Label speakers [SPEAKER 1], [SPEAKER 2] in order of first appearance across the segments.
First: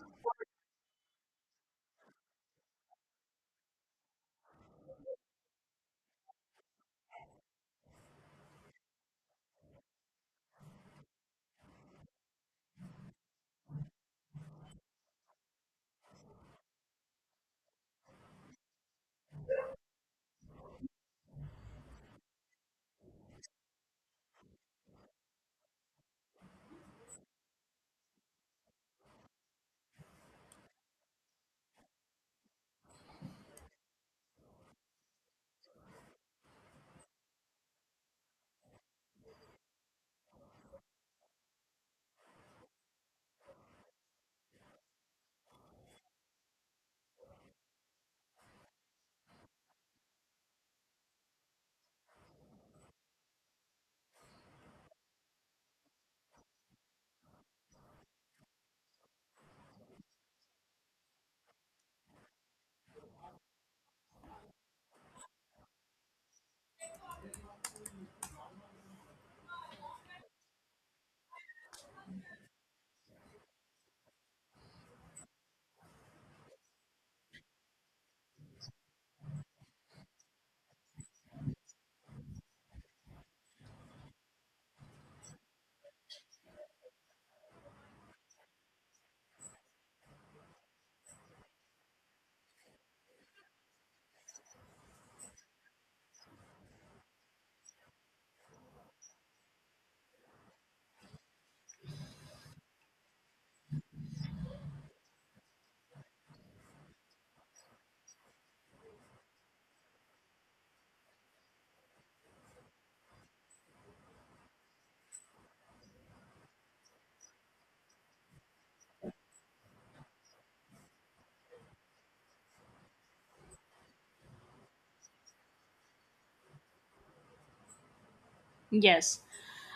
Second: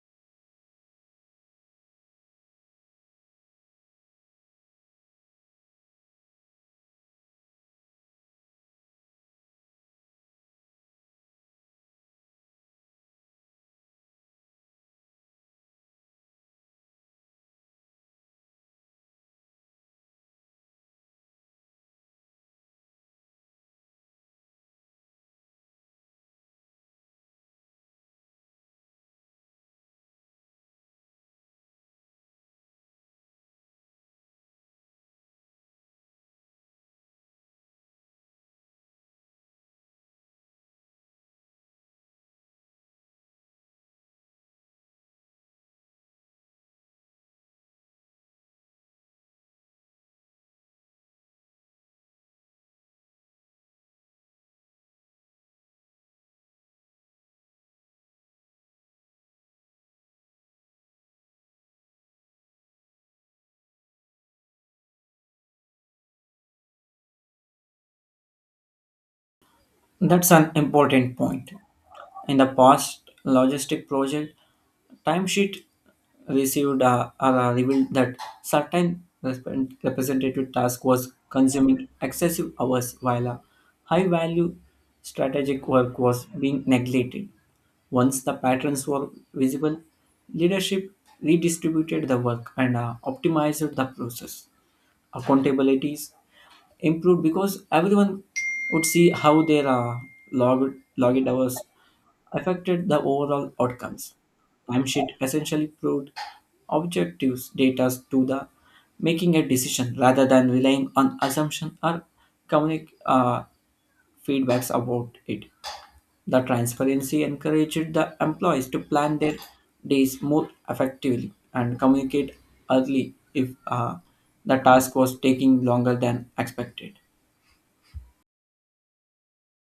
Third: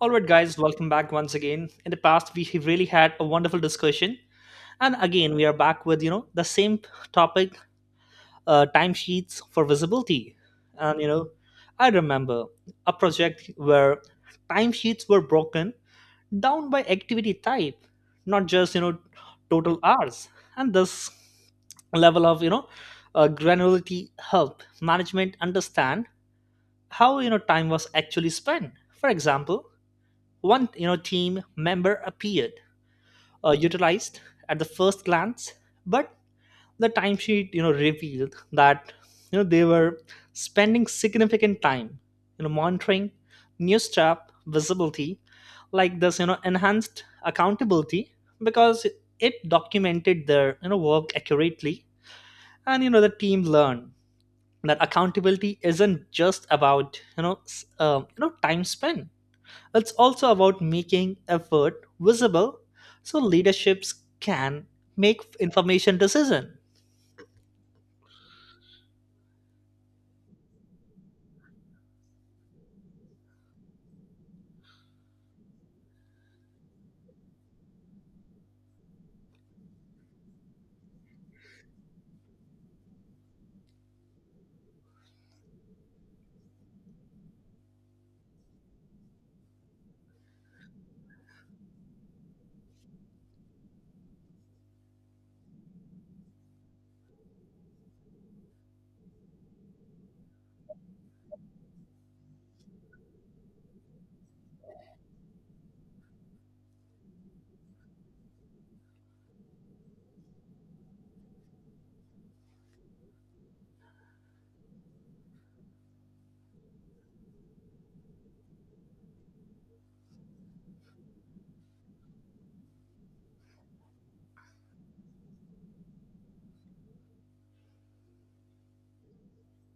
[SPEAKER 1] All right, guys, welcome back once again. In the past, we have really had a wonderful discussion, and again, we are back with the same topic, timesheets for visibility. And you know, I remember a project where timesheets were broken down by activity type, not just total hours. And this level of granularity help management understand how time was actually spent. For example, one team member appeared utilized at the first glance, but the timesheet revealed that they were spending significant time monitoring new staff. Visibility like this enhanced accountability because it documented their work accurately, and the team learned that accountability isn't just about time spent. It's also about making effort visible so leaderships can make information decision.
[SPEAKER 2] That's an important point. In the past logistic project, timesheet received revealed that certain representative task was consuming excessive hours, while a high value strategic work was being neglected. Once the patterns were visible, leadership redistributed the work and optimized the process. Accountabilities improved because everyone would see how their log login hours affected the overall outcomes. Timesheet essentially proved objectives data to the making a decision rather than relying on assumption or communic feedbacks about it. The transparency encouraged the employees to plan their days more effectively and communicate early if the task was taking longer than expected.
[SPEAKER 3] Yes.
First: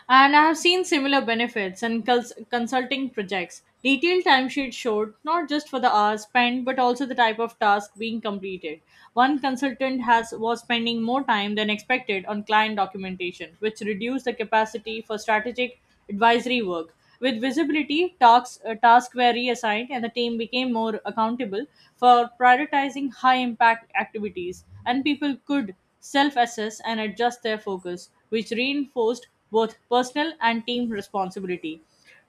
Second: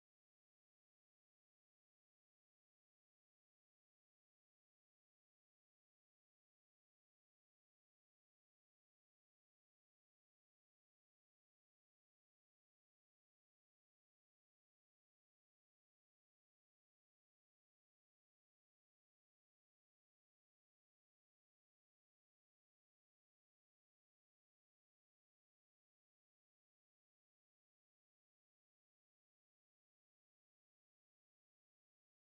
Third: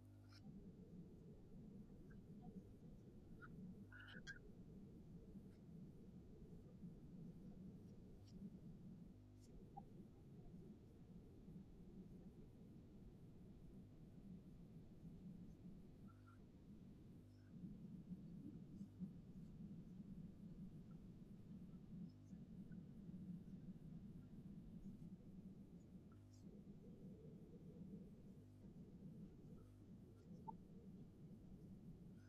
[SPEAKER 3] And I have seen similar benefits in consulting projects. Detailed timesheets showed not just for the hours spent, but also the type of task being completed. One consultant has was spending more time than expected on client documentation, which reduced the capacity for strategic advisory work. With visibility, tasks were reassigned and the team became more accountable for prioritizing high impact activities, and people could self assess and adjust their focus, which reinforced both personal and team responsibility.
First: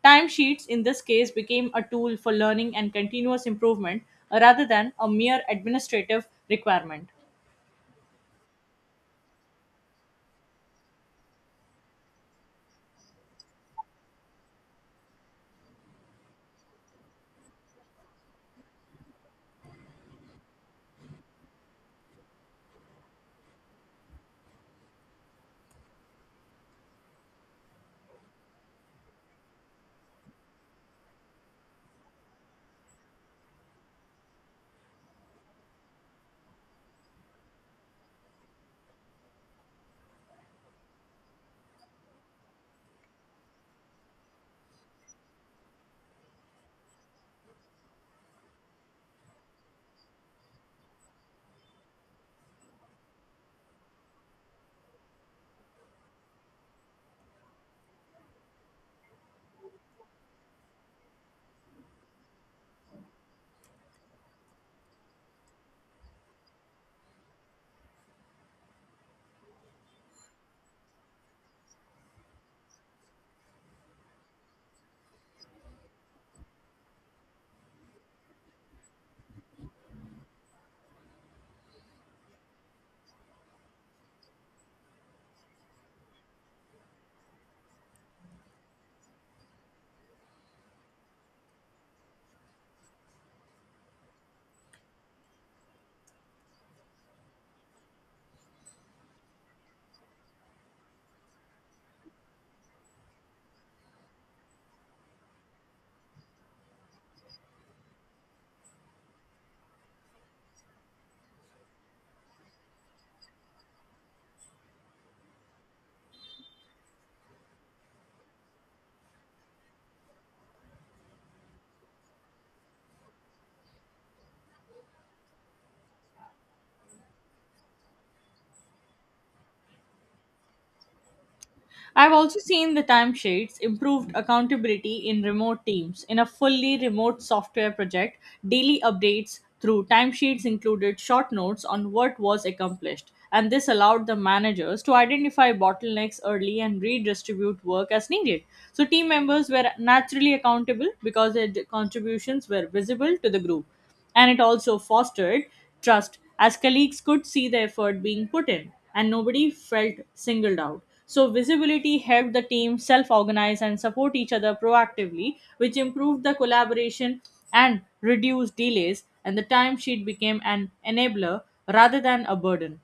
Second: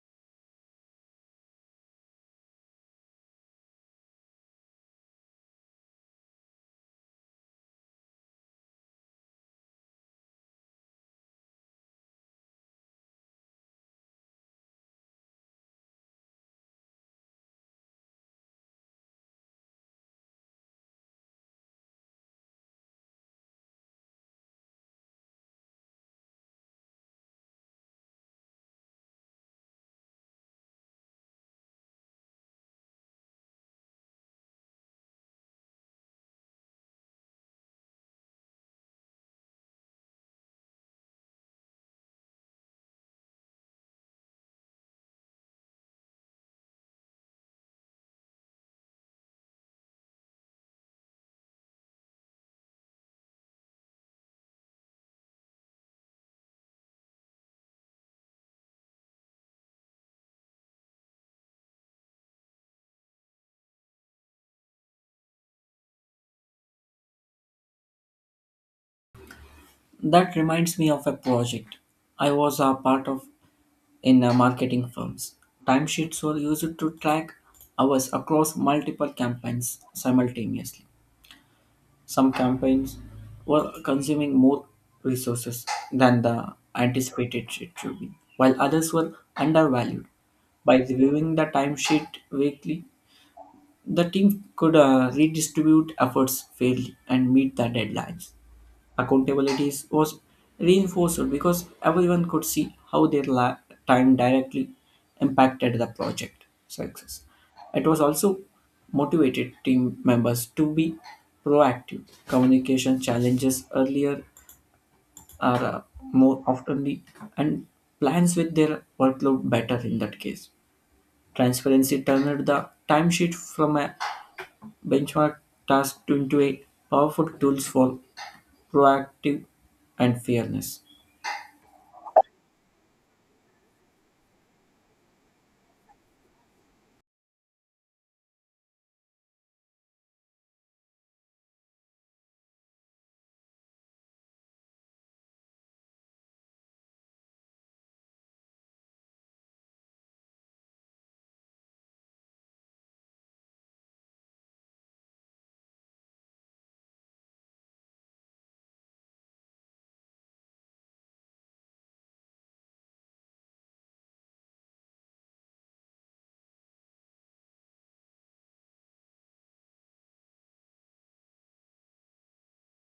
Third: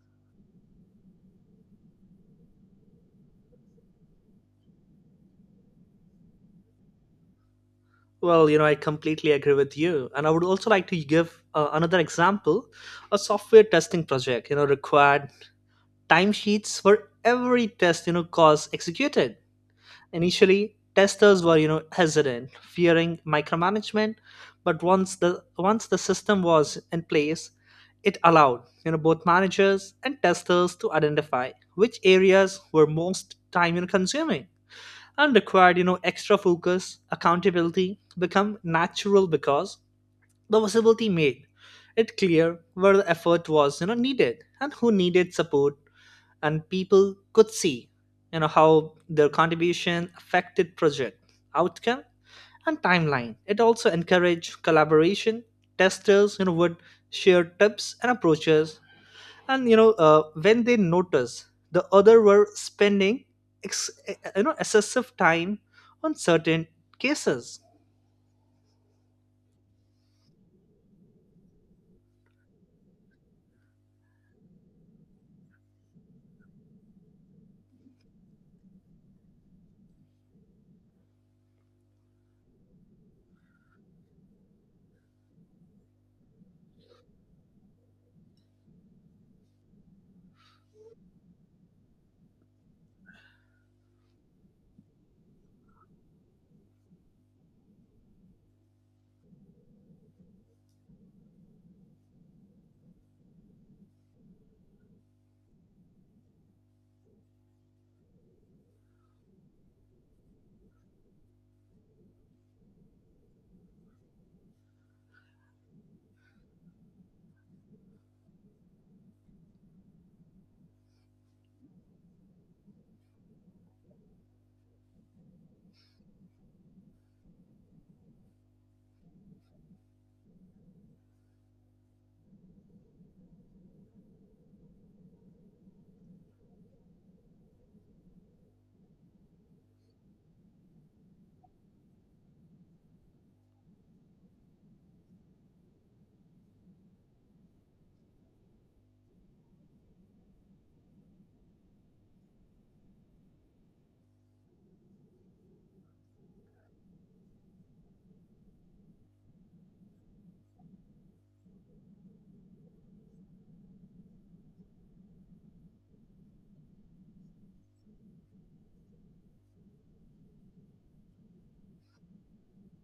[SPEAKER 3] Timesheets in this case became a tool for learning and continuous improvement rather than a mere administrative requirement.
[SPEAKER 1] Well, I completely agree with you. And I would also like to give another example. A software testing project, required timesheets for every test, cause executed. Initially, testers were hesitant, fearing micromanagement, but once the system was in place, it allowed both managers and testers to identify which areas were most time consuming and required extra focus. Accountability become natural because the visibility made it clear where the effort was needed and who needed support, and people could see how their contribution affected project outcome and timeline. It also encouraged collaboration. Testers would share tips and approaches, and when they noticed the other were spending excessive time on certain cases.
[SPEAKER 2] That reminds me of a project I was a part of in marketing firms. Timesheets were used to track hours across multiple campaigns simultaneously. Some campaigns were consuming more resources than the anticipated it should be, while others were undervalued. By reviewing the timesheet weekly, the team could redistribute efforts fairly and meet the deadlines. Accountability was reinforced because everyone could see how their time directly impacted the project success. It was also motivated team members to be proactive. Communication challenges earlier are more oftenly and plans with their workload better in that case. Transparency turned the timesheet from a benchmark task to into a powerful tools for proactive and fairness.
[SPEAKER 3] I've also seen the timesheets improved accountability in remote teams. In a fully remote software project, daily updates through timesheets included short notes on what was accomplished, and this allowed the managers to identify bottlenecks early and redistribute work as needed. So, team members were naturally accountable because their contributions were visible to the group, and it also fostered trust as colleagues could see the effort being put in and nobody felt singled out. So, visibility helped the team self organize and support each other proactively, which improved the collaboration and reduced delays. And the timesheet became an enabler rather than a burden.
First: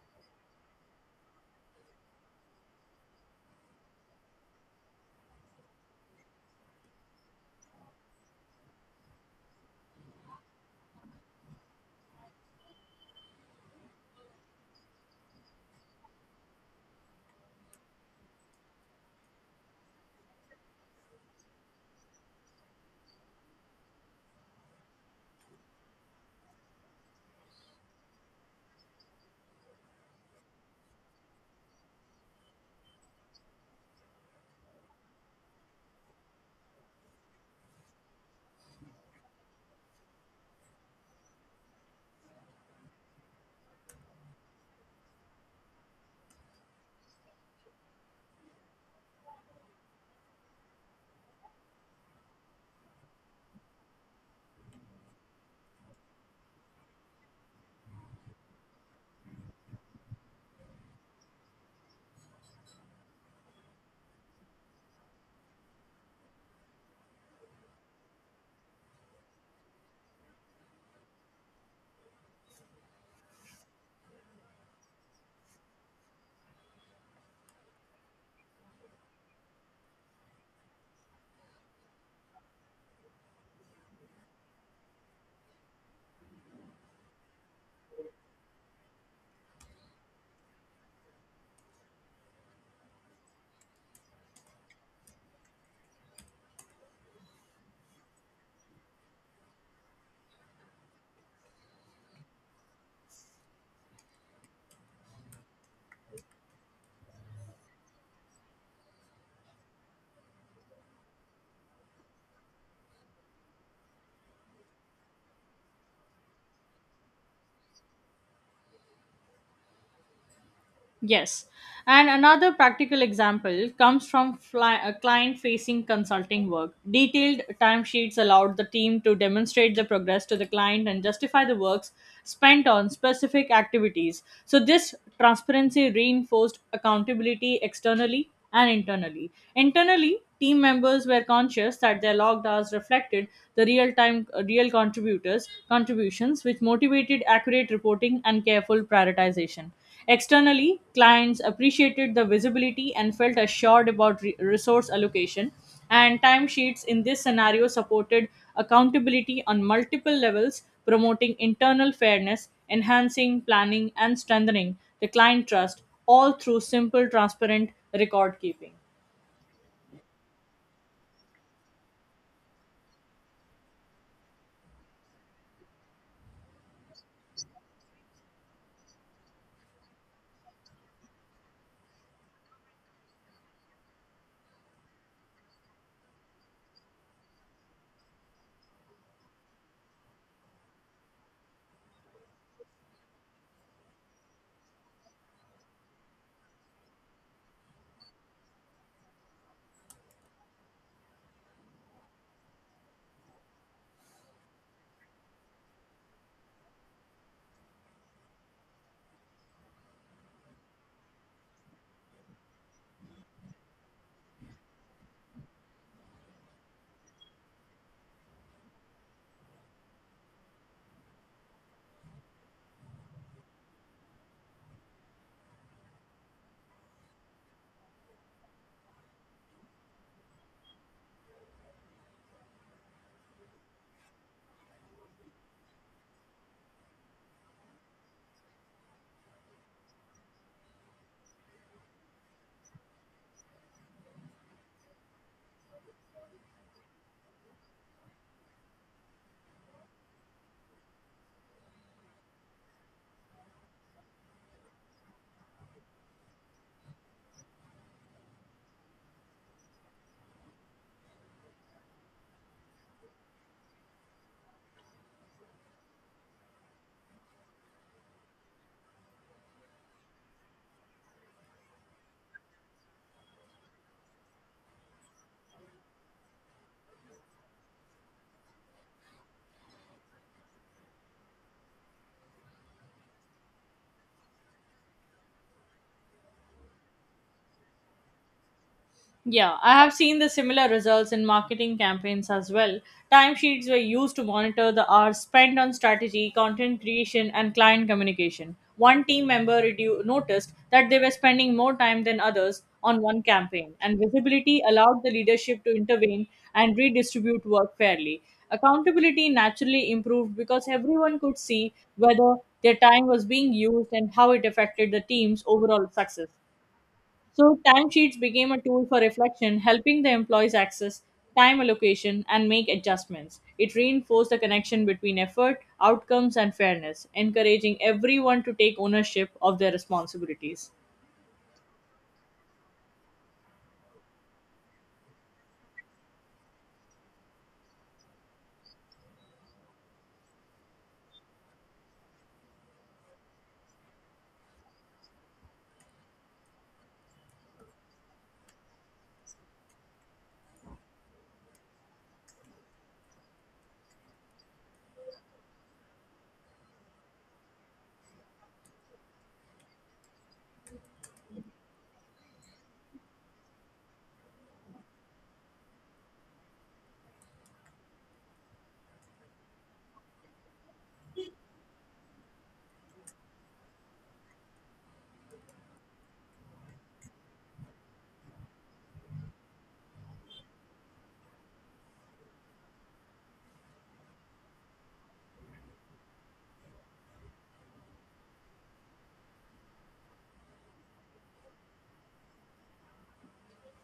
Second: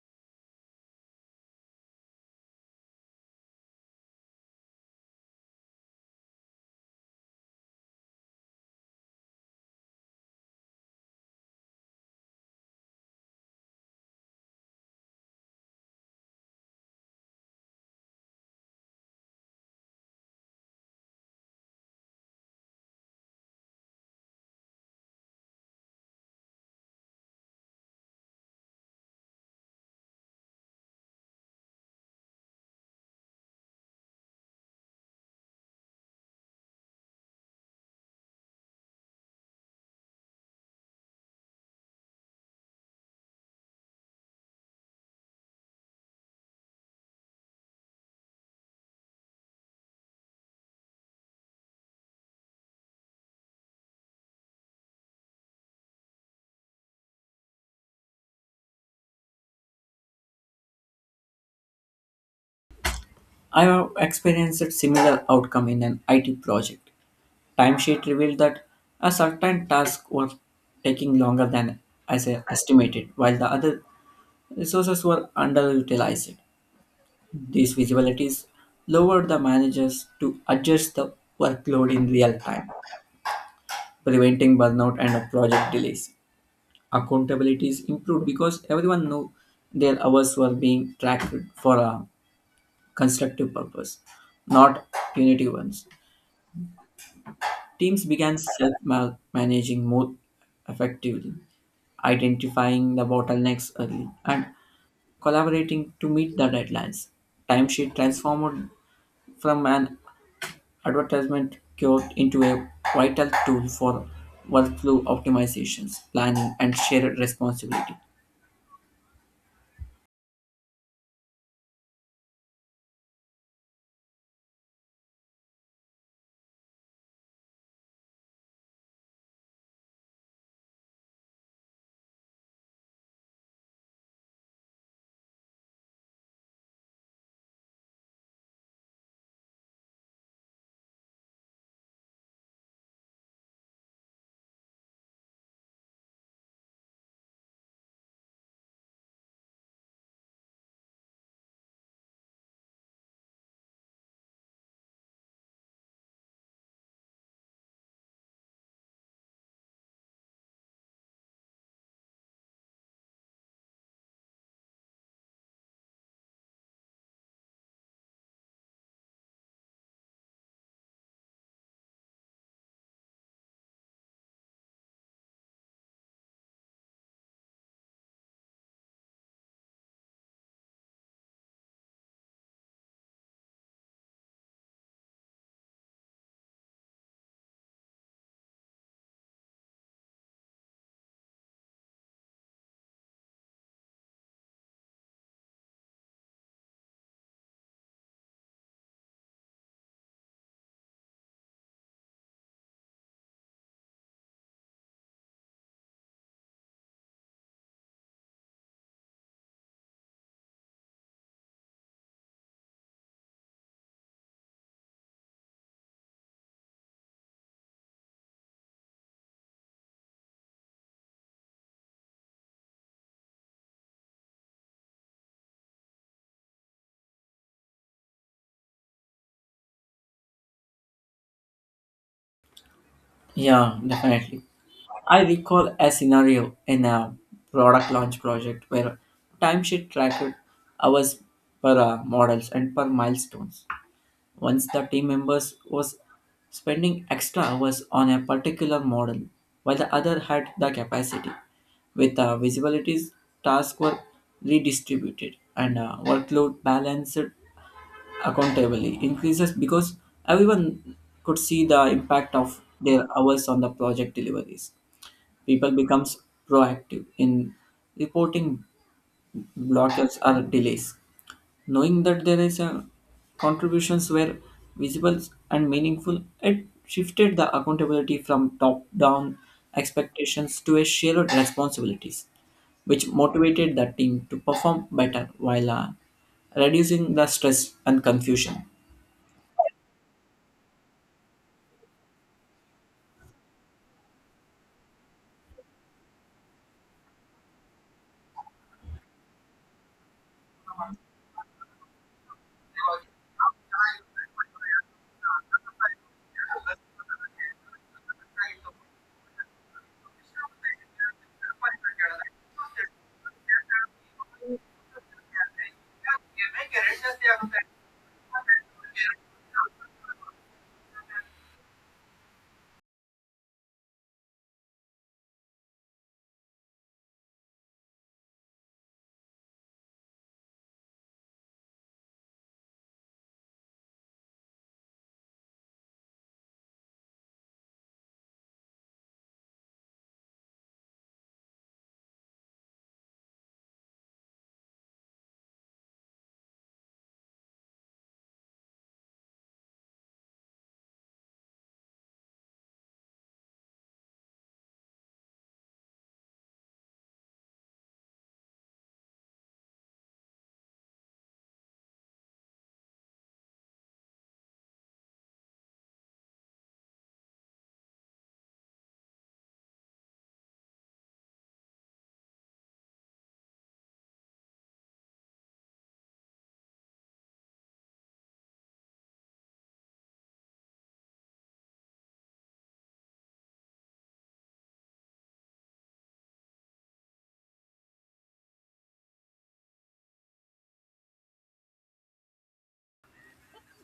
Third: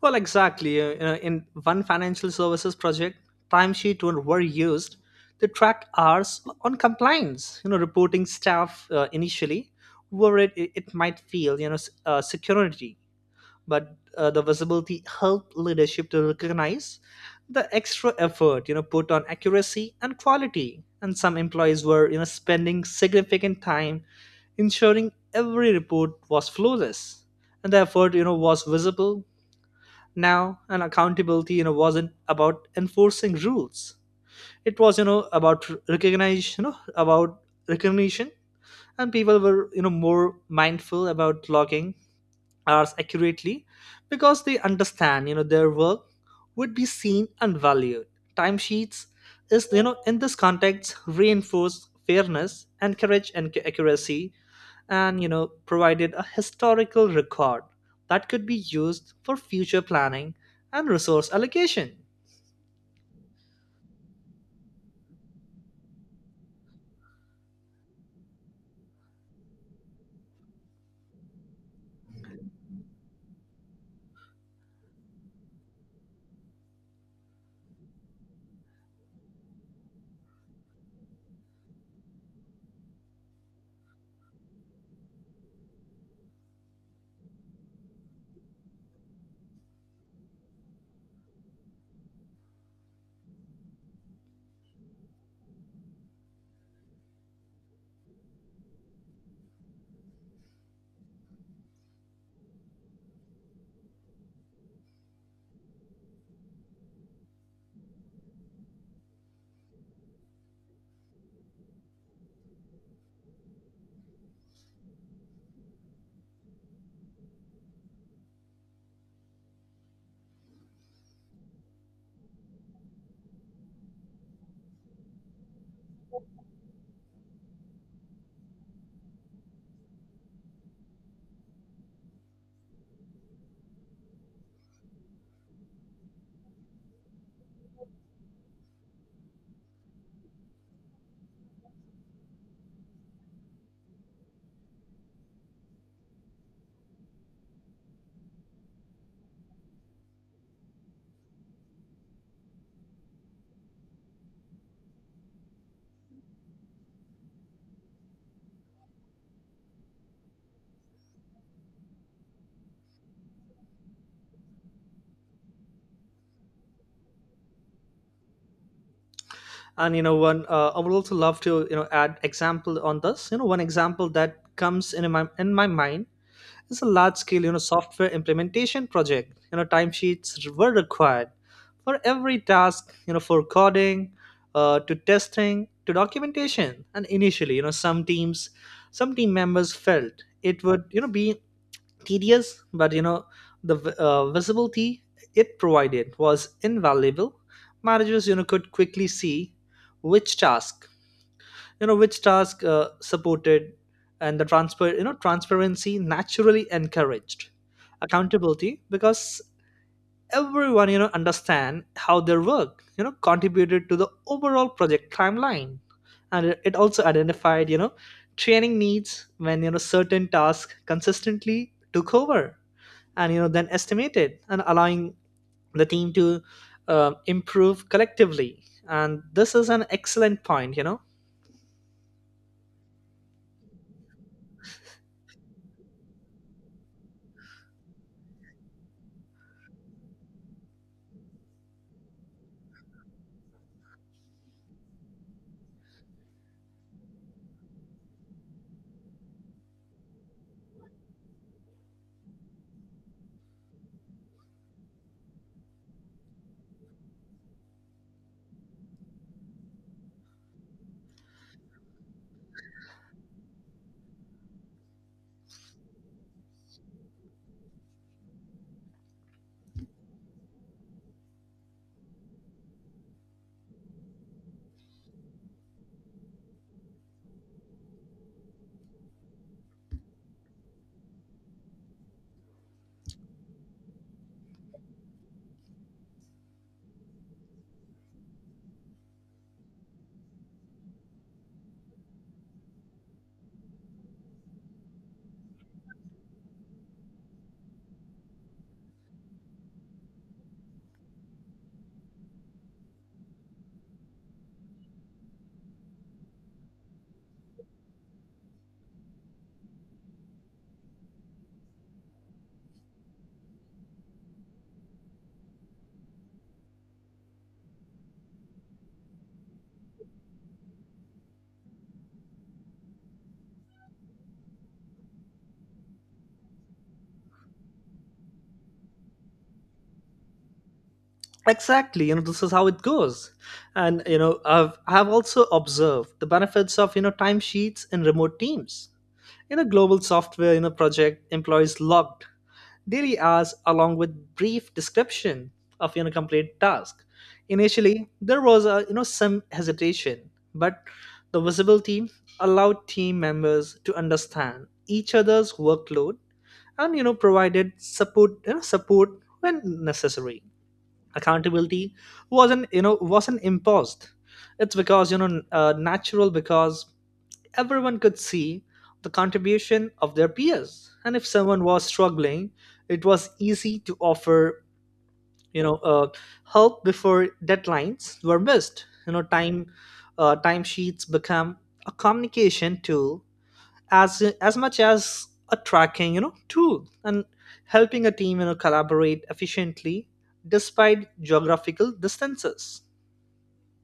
[SPEAKER 1] Well, exactly. In one financial services project, timesheet were used to track hours on compliance. You know, reporting staff initially worried it might feel security, but the visibility helped leadership to recognize the extra effort put on accuracy and quality. And some employees were spending significant time ensuring every report was flawless, and the effort was visible now. And accountability wasn't about enforcing rules. It was about recognition, and people were more mindful about logging hours accurately because they understand their work would be seen and valued. Timesheets is, in this context, reinforce fairness and courage and accuracy, and provided a historical record that could be used for future planning and resource allocation.
[SPEAKER 2] I have experienced a similar outcome in an IT project. Timesheet revealed that a certain task was taking longer than as I estimated, while the other resources were underutilized. These visibilities lowered the managers to adjust the workload in real time, preventing burnout and project delays. Accountability is improved because everyone knew their hours were being tracked for a constructive purpose, not punitive ones. Teams began self managing more effectively, identifying the bottlenecks early, and collaborating to meet the deadlines. Timesheet transformed from an advertisement cure into a vital tool for workflow optimizations, planning, and shared responsibility.
[SPEAKER 3] Yes. And another practical example comes from client facing consulting work. Detailed timesheets allowed the team to demonstrate the progress to the client and justify the works spent on specific activities. So, this transparency reinforced accountability externally and internally. Internally, team members were conscious that their logged hours reflected the real contributors contributions, which motivated accurate reporting and careful prioritization. Externally, clients appreciated the visibility and felt assured about resource allocation, and timesheets in this scenario supported accountability on multiple levels, promoting internal fairness, enhancing planning, and strengthening the client trust, all through simple, transparent record keeping.
[SPEAKER 1] And you know one I would also love to add example on this. One example that comes in my mind is a large scale software implementation project. Timesheets were required for every task, for coding to testing to documentation. And initially some teams some team members felt it would be tedious, but visibility it provided was invaluable. Managers could quickly see which task, supported. And the transfer you know transparency naturally encouraged accountability because everyone understand how their work contributed to the overall project timeline. And it also identified training needs when certain tasks consistently took over and then estimated, and allowing the team to improve collectively. And this is an excellent point.
[SPEAKER 2] Yeah, definitely. I recall a scenario in a product launch project where timesheet tracked hours per models and per milestones. Once the team members was spending extra hours on a particular model, while the other had the capacity. With the visibilities, tasks were redistributed and workload balanced. Accountably increases because everyone could see the impact of their hours on the project deliveries. People becomes proactive in reporting blockers or delays. Knowing that there is a contributions were visible and meaningful, it shifted the accountability from top-down expectations to a shared responsibilities, which motivated the team to perform better while reducing the stress and confusion.
[SPEAKER 3] Yeah, I have seen the similar results in marketing campaigns as well. Timesheets were used to monitor the hours spent on strategy, content creation, and client communication. One team member noticed that they were spending more time than others on one campaign, and visibility allowed the leadership to intervene and redistribute work fairly. Accountability naturally improved because everyone could see whether their time was being used and how it affected the team's overall success. So, timesheets became a tool for reflection, helping the employees access time allocation and make adjustments. It reinforced the connection between effort, outcomes, and fairness, encouraging everyone to take ownership of their responsibilities.
[SPEAKER 1] This is how it goes. And I've also observed the benefits of timesheets in remote teams. In a global software project, employees logged daily hours along with brief description of your complete task. Initially, there was a, you know some hesitation, but the visibility allowed team members to understand each other's workload and provided support support when necessary. Accountability wasn't imposed. It's because natural because everyone could see the contribution of their peers, and if someone was struggling, it was easy to offer you know uh, help before deadlines were missed. Timesheets become a communication tool as much as a tracking tool, and helping a team collaborate efficiently despite geographical distances.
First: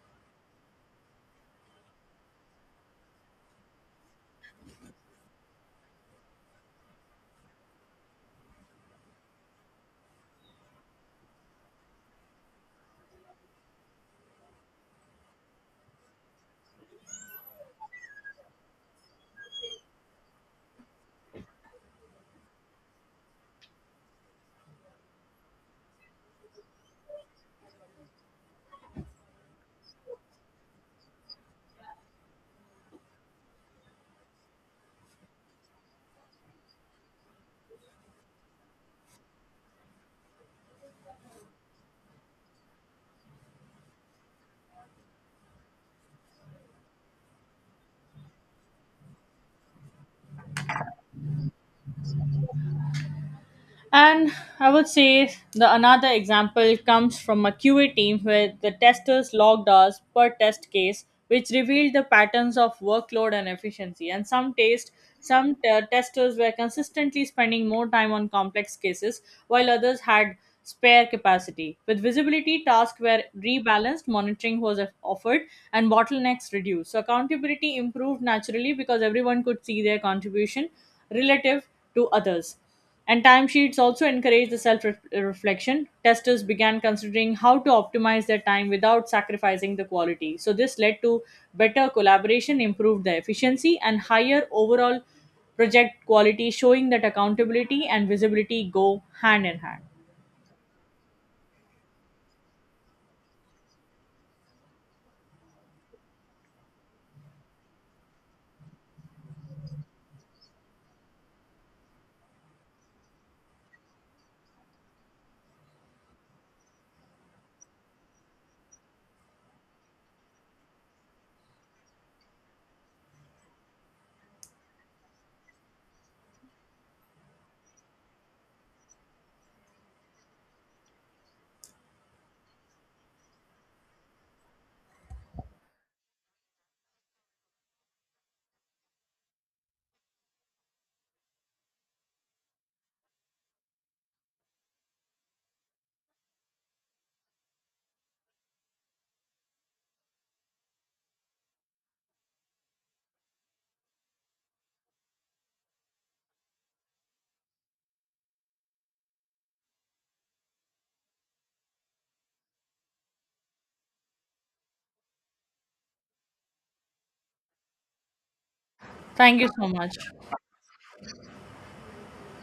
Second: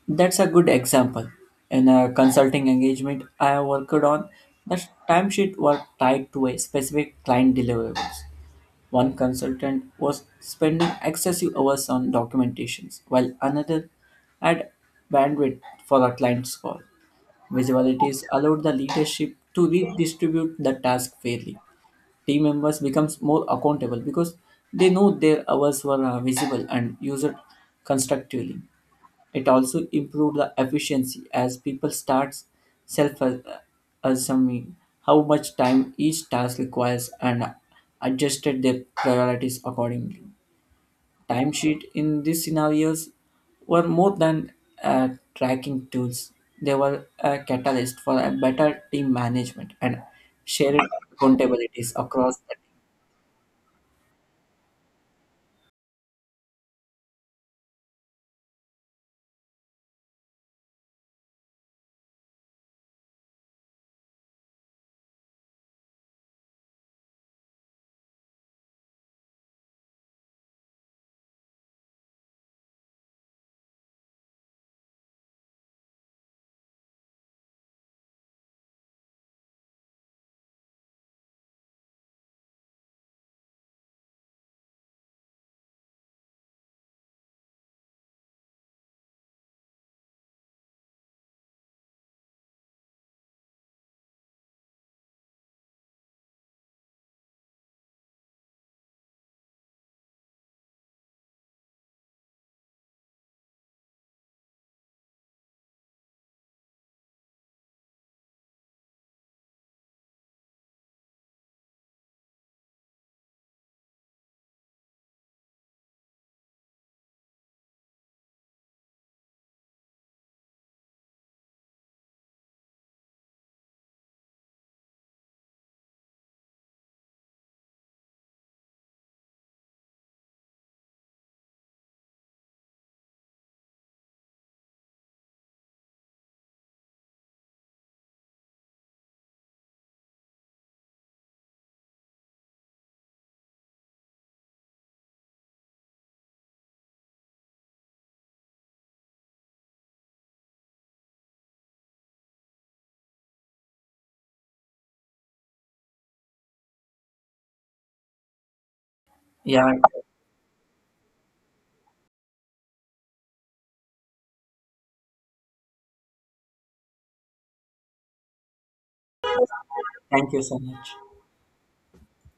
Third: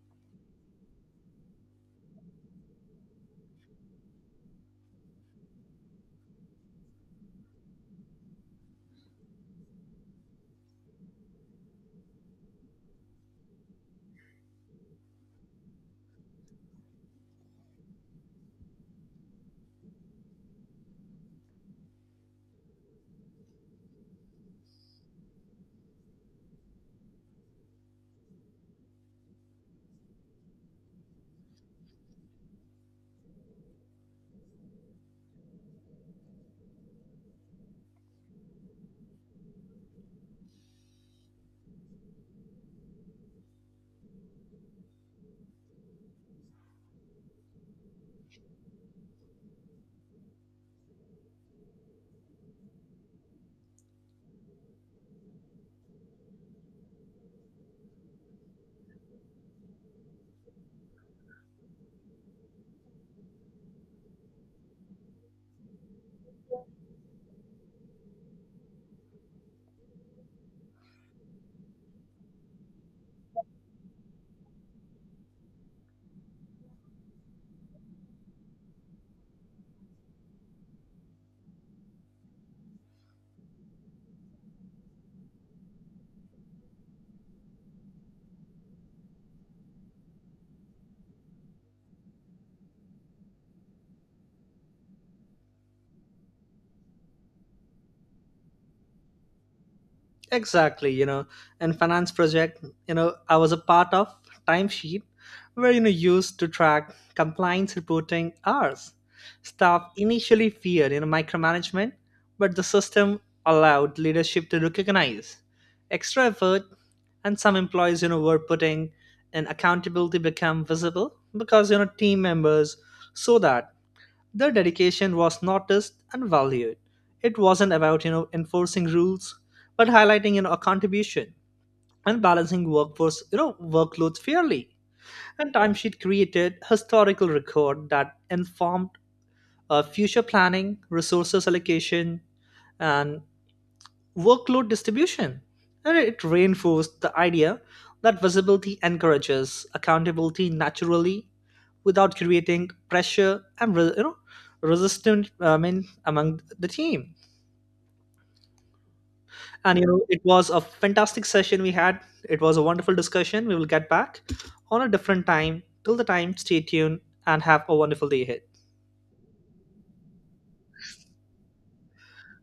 [SPEAKER 2] That's a good example. In a consulting engagement I worked on, the timesheet were tied to a specific client deliverables. One consultant was spending excessive hours on documentations, while another had bandwidth for a client's call. Visualities allowed the leadership to redistribute the task fairly. Team members becomes more accountable because they know their hours were visible and used constructively. It also improved the efficiency as people starts self-assuming how much time each task requires and adjusted their priorities accordingly. Timesheet in these scenarios were more than uh, tracking tools. They were a catalyst for a better team management and shared accountabilities across the team.
[SPEAKER 3] And I would say the another example comes from a QA team where the testers logged hours per test case, which revealed the patterns of workload and efficiency. And some testers were consistently spending more time on complex cases, while others had spare capacity. With visibility, tasks were rebalanced, monitoring was offered, and bottlenecks reduced. So accountability improved naturally because everyone could see their contribution relative to others. And timesheets also encourage the self reflection. Testers began considering how to optimize their time without sacrificing the quality. So, this led to better collaboration, improved the efficiency, and higher overall project quality, showing that accountability and visibility go hand in hand.
[SPEAKER 1] Exactly, and finance project, I was a part of. Timesheet where used to track compliance reporting hours. Staff initially feared micromanagement, but the system allowed leadership to recognize extra effort, and some employees were putting. And accountability become visible because team members saw that their dedication was noticed and valued. It wasn't about enforcing rules, but highlighting a contribution and balancing workforce workloads fairly. And timesheet created historical record that informed future planning, resources allocation, and workload distribution. And it reinforced the idea that visibility encourages accountability naturally without creating pressure and resistance, I mean, among the team.
[SPEAKER 2] Yeah,
[SPEAKER 1] And it was a fantastic session we had. It was a wonderful discussion. We will get back on a different time. Till the time, stay tuned and have a wonderful day ahead.
[SPEAKER 3] Thank you so much.
[SPEAKER 2] thank you so much.